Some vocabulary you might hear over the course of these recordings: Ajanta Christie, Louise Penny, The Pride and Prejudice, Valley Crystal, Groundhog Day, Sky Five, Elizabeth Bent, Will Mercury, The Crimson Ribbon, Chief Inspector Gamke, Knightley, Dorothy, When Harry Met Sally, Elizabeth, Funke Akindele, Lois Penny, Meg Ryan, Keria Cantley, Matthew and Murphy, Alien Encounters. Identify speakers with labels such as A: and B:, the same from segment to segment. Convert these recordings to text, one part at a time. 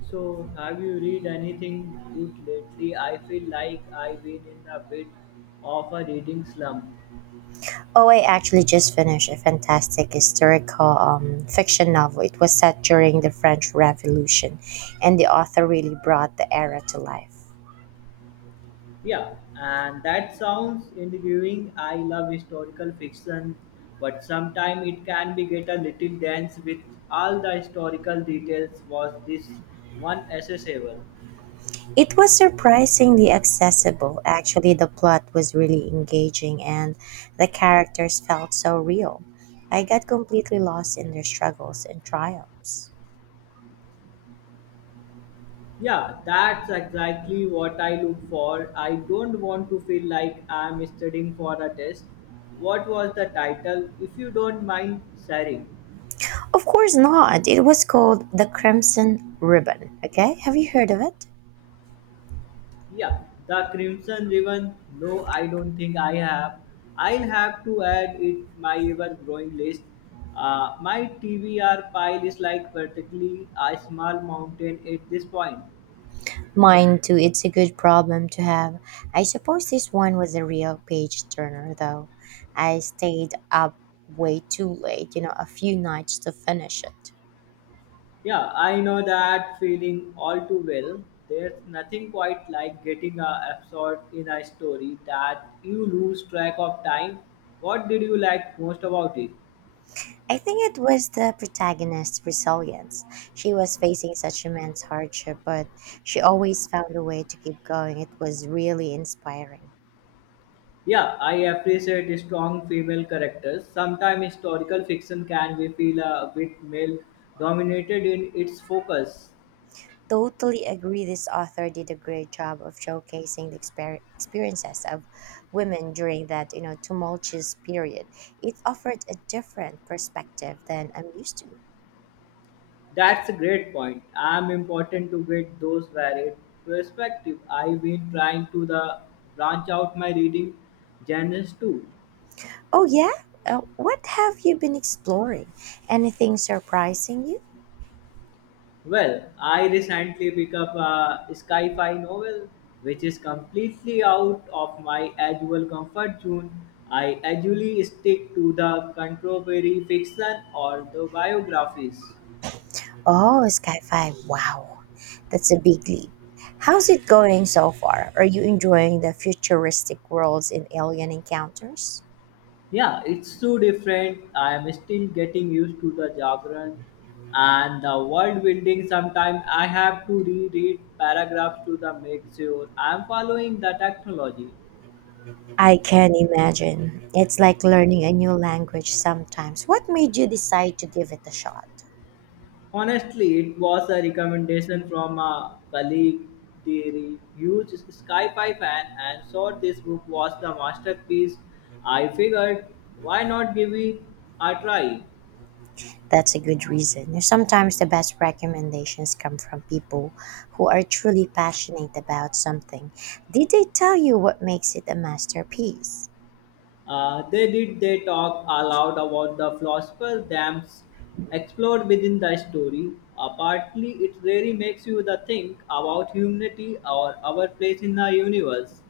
A: So, have you read anything good lately? I feel like I've been in a bit of a reading slump.
B: Oh, I actually just finished a fantastic historical fiction novel. It was set during the French Revolution, and the author really brought the era to life.
A: Yeah, and that sounds intriguing. I love historical fiction, but sometimes it can be get a little dense with all the historical details. Was this one accessible?
B: It was surprisingly accessible. Actually, the plot was really engaging, and the characters felt so real. I got completely lost in their struggles and triumphs.
A: Yeah, that's exactly what I look for. I don't want to feel like I'm studying for a test. What was the title, if you don't mind sharing?
B: Of course not. It was called The Crimson Ribbon. Okay, have you heard of it?
A: Yeah, the Crimson Ribbon. No, I don't think I have. I'll have to add it my ever-growing list. My TBR pile is like vertically a small mountain at this point.
B: Mine too, it's a good problem to have. I suppose this one was a real page turner though. I stayed up way too late, you know, a few nights to finish it.
A: Yeah, I know that feeling all too well. There's nothing quite like getting absorbed in a story that you lose track of time. What did you like most about it?
B: I think it was the protagonist's resilience. She was facing such immense hardship, but she always found a way to keep going. It was really inspiring.
A: Yeah, I appreciate strong female characters. Sometimes historical fiction can be feel a bit male dominated in its focus.
B: Totally agree. This author did a great job of showcasing the experiences of women during that, you know, tumultuous period. It offered a different perspective than I'm used to.
A: That's a great point. I'm important to get those varied perspective. I've been trying to the branch out my reading genres too.
B: Oh yeah, what have you been exploring? Anything surprising you?
A: Well, I recently picked up a sci-fi novel, which is completely out of my usual comfort zone. I usually stick to the contemporary fiction or the biographies.
B: Oh, Sky Five. Wow, that's a big leap. How's it going so far? Are you enjoying the futuristic worlds in Alien Encounters?
A: Yeah, it's so different. I am still getting used to the jargon and the world building. Sometimes I have to reread paragraphs to the make sure I am following the technology.
B: I can imagine. It's like learning a new language sometimes. What made you decide to give it a shot?
A: Honestly, it was a recommendation from a colleague, dear, huge sci-fi fan, and thought this book was the masterpiece. I figured, why not give it a try?
B: That's a good reason. Sometimes the best recommendations come from people who are truly passionate about something. Did they tell you what makes it a masterpiece?
A: They did. They talk aloud about the philosopher's dams explored within the story. Partly, it really makes you the think about humanity or our place in the universe.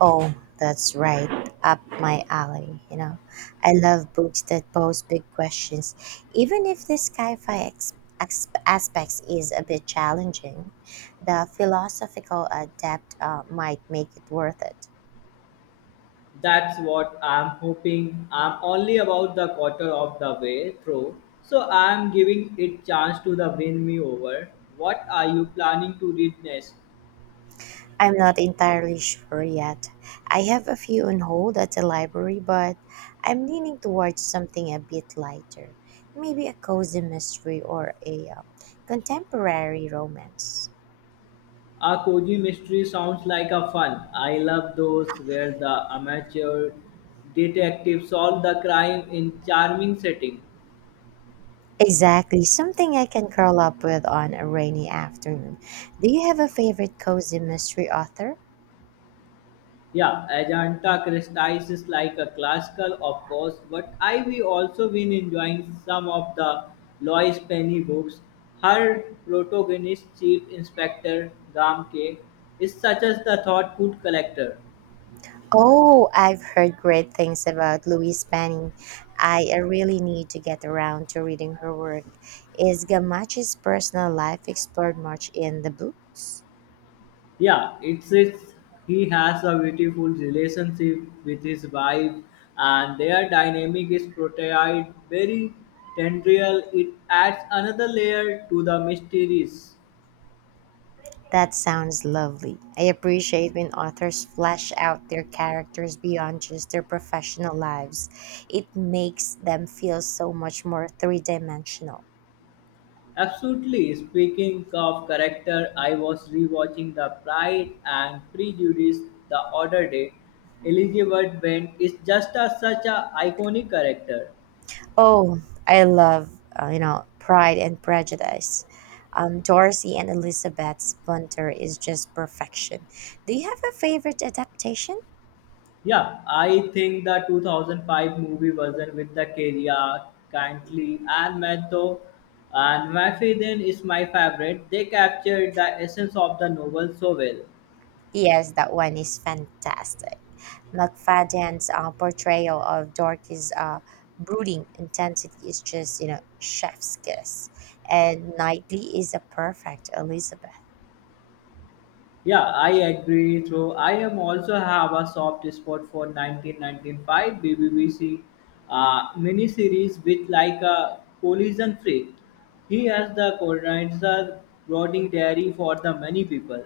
B: Oh, that's right. Up my alley, you know. I love books that pose big questions, even if the sci-fi aspects is a bit challenging. The philosophical depth might make it worth it.
A: That's what I'm hoping. I'm only about the quarter of the way through, so I'm giving it chance to the win me over. What are you planning to read next?
B: I'm not entirely sure yet. I have a few on hold at the library, but I'm leaning towards something a bit lighter. Maybe a cozy mystery or a contemporary romance.
A: A cozy mystery sounds like a fun. I love those where the amateur detective solve the crime in charming setting.
B: Exactly, something I can curl up with on a rainy afternoon. Do you have a favorite cozy mystery author?
A: Yeah, Ajanta Christie is like a classical, of course, but I we also been enjoying some of the Lois Penny books. Her protagonist, Chief Inspector Gamke, is such as the thought food collector.
B: Oh, I've heard great things about Louise Penny. I really need to get around to reading her work. Is Gamachi's personal life explored much in the books?
A: Yeah, it's he has a beautiful relationship with his wife, and their dynamic is portrayed very tendril. It adds another layer to the mysteries.
B: That sounds lovely. I appreciate when authors flesh out their characters beyond just their professional lives. It makes them feel so much more three dimensional.
A: Absolutely. Speaking of character, I was rewatching The Pride and Prejudice the other day. Elizabeth Bent is just a, such a iconic character.
B: Oh, I love, you know, Pride and Prejudice. Dorothy and Elizabeth's banter is just perfection. Do you have a favorite adaptation?
A: Yeah, I think the 2005 movie version with the Keria, Cantley, and Matthew and Murphy then is my favorite. They captured the essence of the novel so well.
B: Yes, that one is fantastic. McFadden's portrayal of Dorothy's brooding intensity is just, you know, chef's kiss. And Knightley is a perfect Elizabeth.
A: Yeah, I agree. So I am also have a soft spot for 1995 BBC miniseries with like a collision free. He has the coordinator brooding dairy for the many people.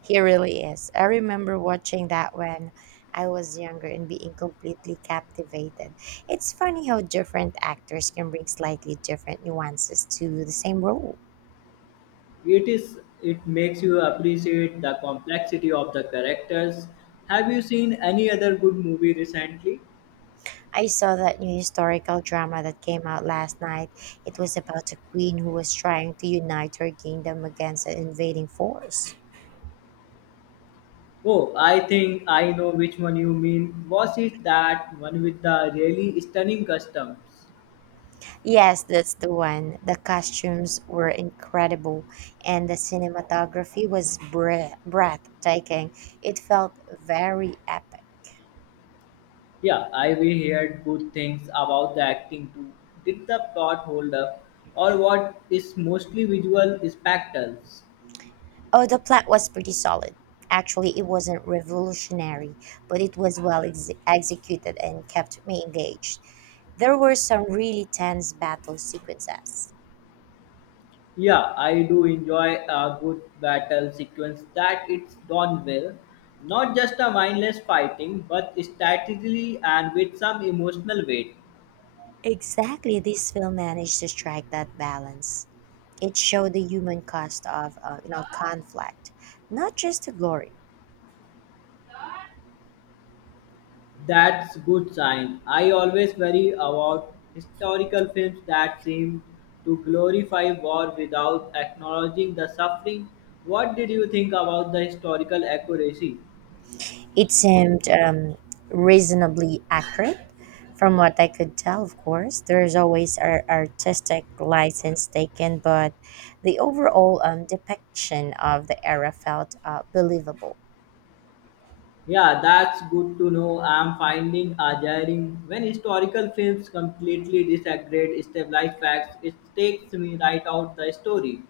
B: He really is. I remember watching that when I was younger and being completely captivated. It's funny how different actors can bring slightly different nuances to the same role.
A: It is it makes you appreciate the complexity of the characters. Have you seen any other good movie recently?
B: I saw that new historical drama that came out last night. It was about a queen who was trying to unite her kingdom against an invading force.
A: Oh, I think I know which one you mean. Was it that one with the really stunning customs?
B: Yes, that's the one. The costumes were incredible, and the cinematography was breathtaking. It felt very epic.
A: Yeah, I we heard good things about the acting too. Did the plot hold up, or what is mostly visual spectacles?
B: Oh, the plot was pretty solid. Actually, it wasn't revolutionary, but it was well executed and kept me engaged. There were some really tense battle sequences.
A: Yeah, I do enjoy a good battle sequence that it's done well, not just a mindless fighting, but strategically and with some emotional weight.
B: Exactly, this film managed to strike that balance. It showed the human cost of you know conflict, not just the glory.
A: That's good sign. I always worry about historical films that seem to glorify war without acknowledging the suffering. What did you think about the historical accuracy?
B: It seemed reasonably accurate. From what I could tell, of course, there is always artistic license taken, but the overall depiction of the era felt believable.
A: Yeah, that's good to know. I'm finding jarring when historical films completely disagree established facts. It takes me right out the story.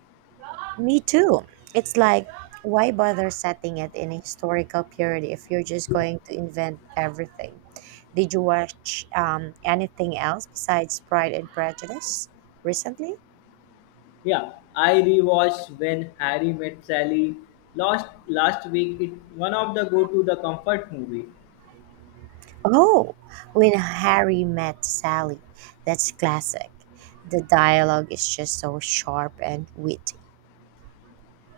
B: Me too. It's like, why bother setting it in a historical period if you're just going to invent everything? Did you watch anything else besides Pride and Prejudice recently?
A: Yeah, I rewatched When Harry Met Sally last week. It's one of the go to the comfort movie.
B: Oh, when Harry met Sally. That's classic. The dialogue is just so sharp and witty.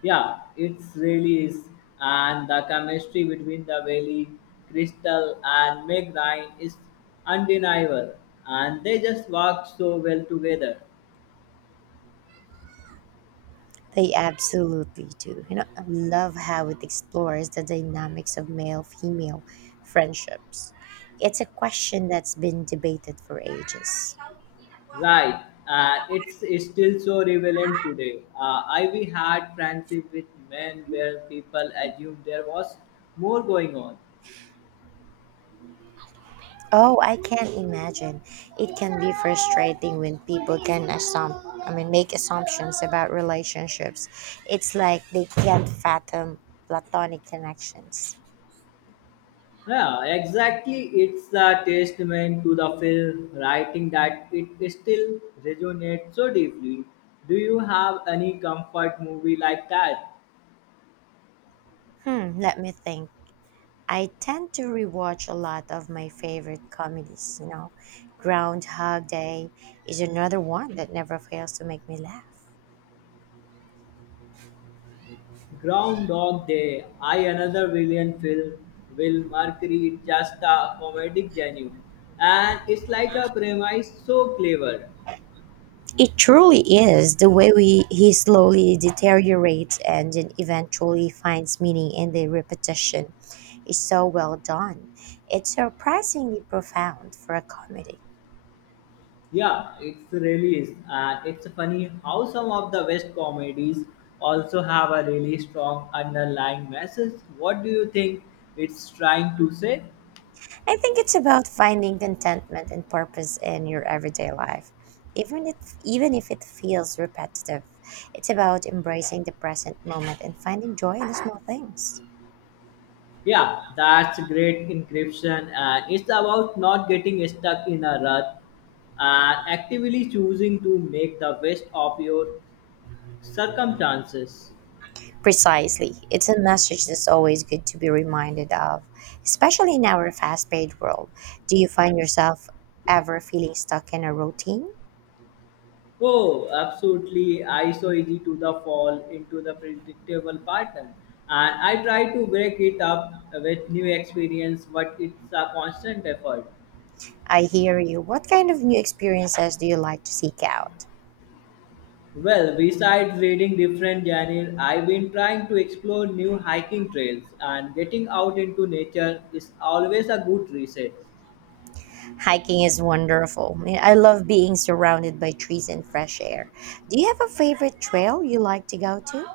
A: Yeah, it really is. And the chemistry between the Valley, Crystal, and Meg Ryan is undeniable. And they just work so well together.
B: They absolutely do. You know, I love how it explores the dynamics of male female friendships. It's a question that's been debated for ages.
A: Right. And it's still so relevant today. I we had friendship with men where people assumed there was more going on.
B: Oh, I can't imagine. It can be frustrating when people can assume, I mean, make assumptions about relationships. It's like they can't fathom platonic connections.
A: Yeah, exactly. It's the testament to the film writing that it still resonates so deeply. Do you have any comfort movie like that?
B: Hmm, let me think. I tend to rewatch a lot of my favorite comedies, you know. Groundhog Day is another one that never fails to make me laugh.
A: Groundhog Day, I another brilliant film. Will Mercury is just a comedic genie, and it's like a premise so clever.
B: It truly is the way we he slowly deteriorates and then eventually finds meaning in the repetition is so well done. It's surprisingly profound for a comedy.
A: Yeah, it really is. And it's funny how some of the West comedies also have a really strong underlying message. What do you think it's trying to say?
B: I think it's about finding contentment and purpose in your everyday life. Even if it feels repetitive, it's about embracing the present moment and finding joy in the small things.
A: Yeah, that's great encryption. And it's about not getting stuck in a rut and actively choosing to make the best of your circumstances.
B: Precisely. It's a message that's always good to be reminded of, especially in our fast paced world. Do you find yourself ever feeling stuck in a routine?
A: Oh, absolutely. I so easy to the fall into the predictable pattern. And I try to break it up with new experience, but it's a constant effort.
B: I hear you. What kind of new experiences do you like to seek out?
A: Well, besides reading different genres, I've been trying to explore new hiking trails and getting out into nature is always a good reset.
B: Hiking is wonderful. I mean, I love being surrounded by trees and fresh air. Do you have a favorite trail you like to go to?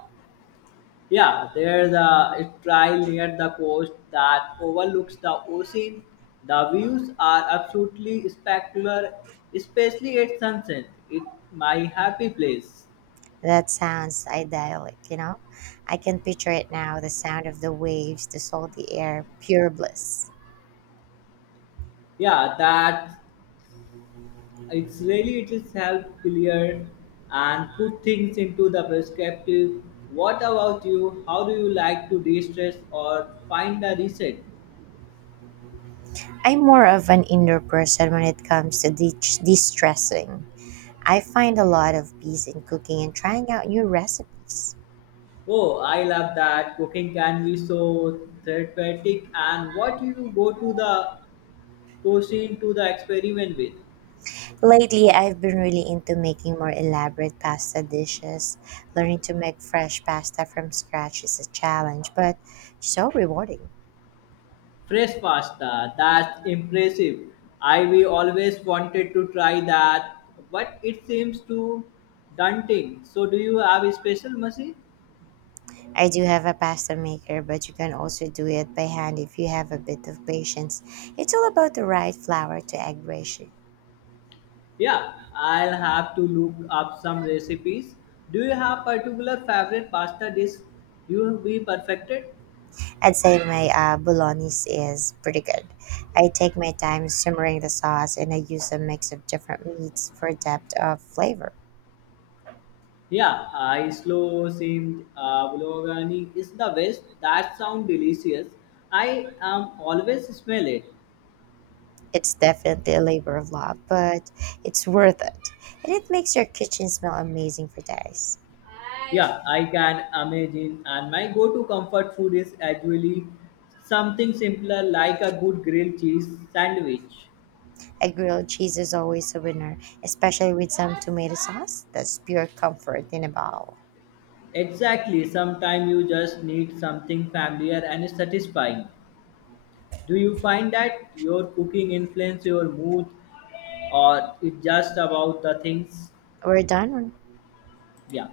A: Yeah, there's a trail near the coast that overlooks the ocean. The views are absolutely spectacular, especially at sunset. It's my happy place.
B: That sounds idyllic, you know? I can picture it now the sound of the waves, the salty air, pure bliss.
A: Yeah, that it's really it is help clear and put things into the perspective. What about you? How do you like to de-stress or find a reset?
B: I'm more of an indoor person when it comes to de stressing. I find a lot of peace in cooking and trying out new recipes.
A: Oh, I love that. Cooking can be so therapeutic. And what you go to the proceed to the experiment with
B: Lately, I've been really into making more elaborate pasta dishes. Learning to make fresh pasta from scratch is a challenge, but so rewarding.
A: fresh pasta. That's impressive. I we always wanted to try that, but it seems too daunting. So, do you have a special machine?
B: I do have a pasta maker, but you can also do it by hand if you have a bit of patience. It's all about the right flour to egg ratio.
A: Yeah, I'll have to look up some recipes. Do you have particular favorite pasta dish you have be perfected?
B: I'd say my bolognese is pretty good. I take my time simmering the sauce and I use a mix of different meats for depth of flavor.
A: Yeah, I slow seamed bulgogi is the best. That sound delicious. I am always smell it.
B: It's definitely a labor of love, but it's worth it. And it makes your kitchen smell amazing for days.
A: Yeah, I can imagine. And my go to comfort food is actually something simpler like a good grilled cheese sandwich.
B: A grilled cheese is always a winner, especially with some tomato sauce. That's pure comfort in a bowl.
A: Exactly, sometimes you just need something familiar and satisfying. Do you find that your cooking influence your mood or it's just about the things?
B: We're done.
A: Yeah.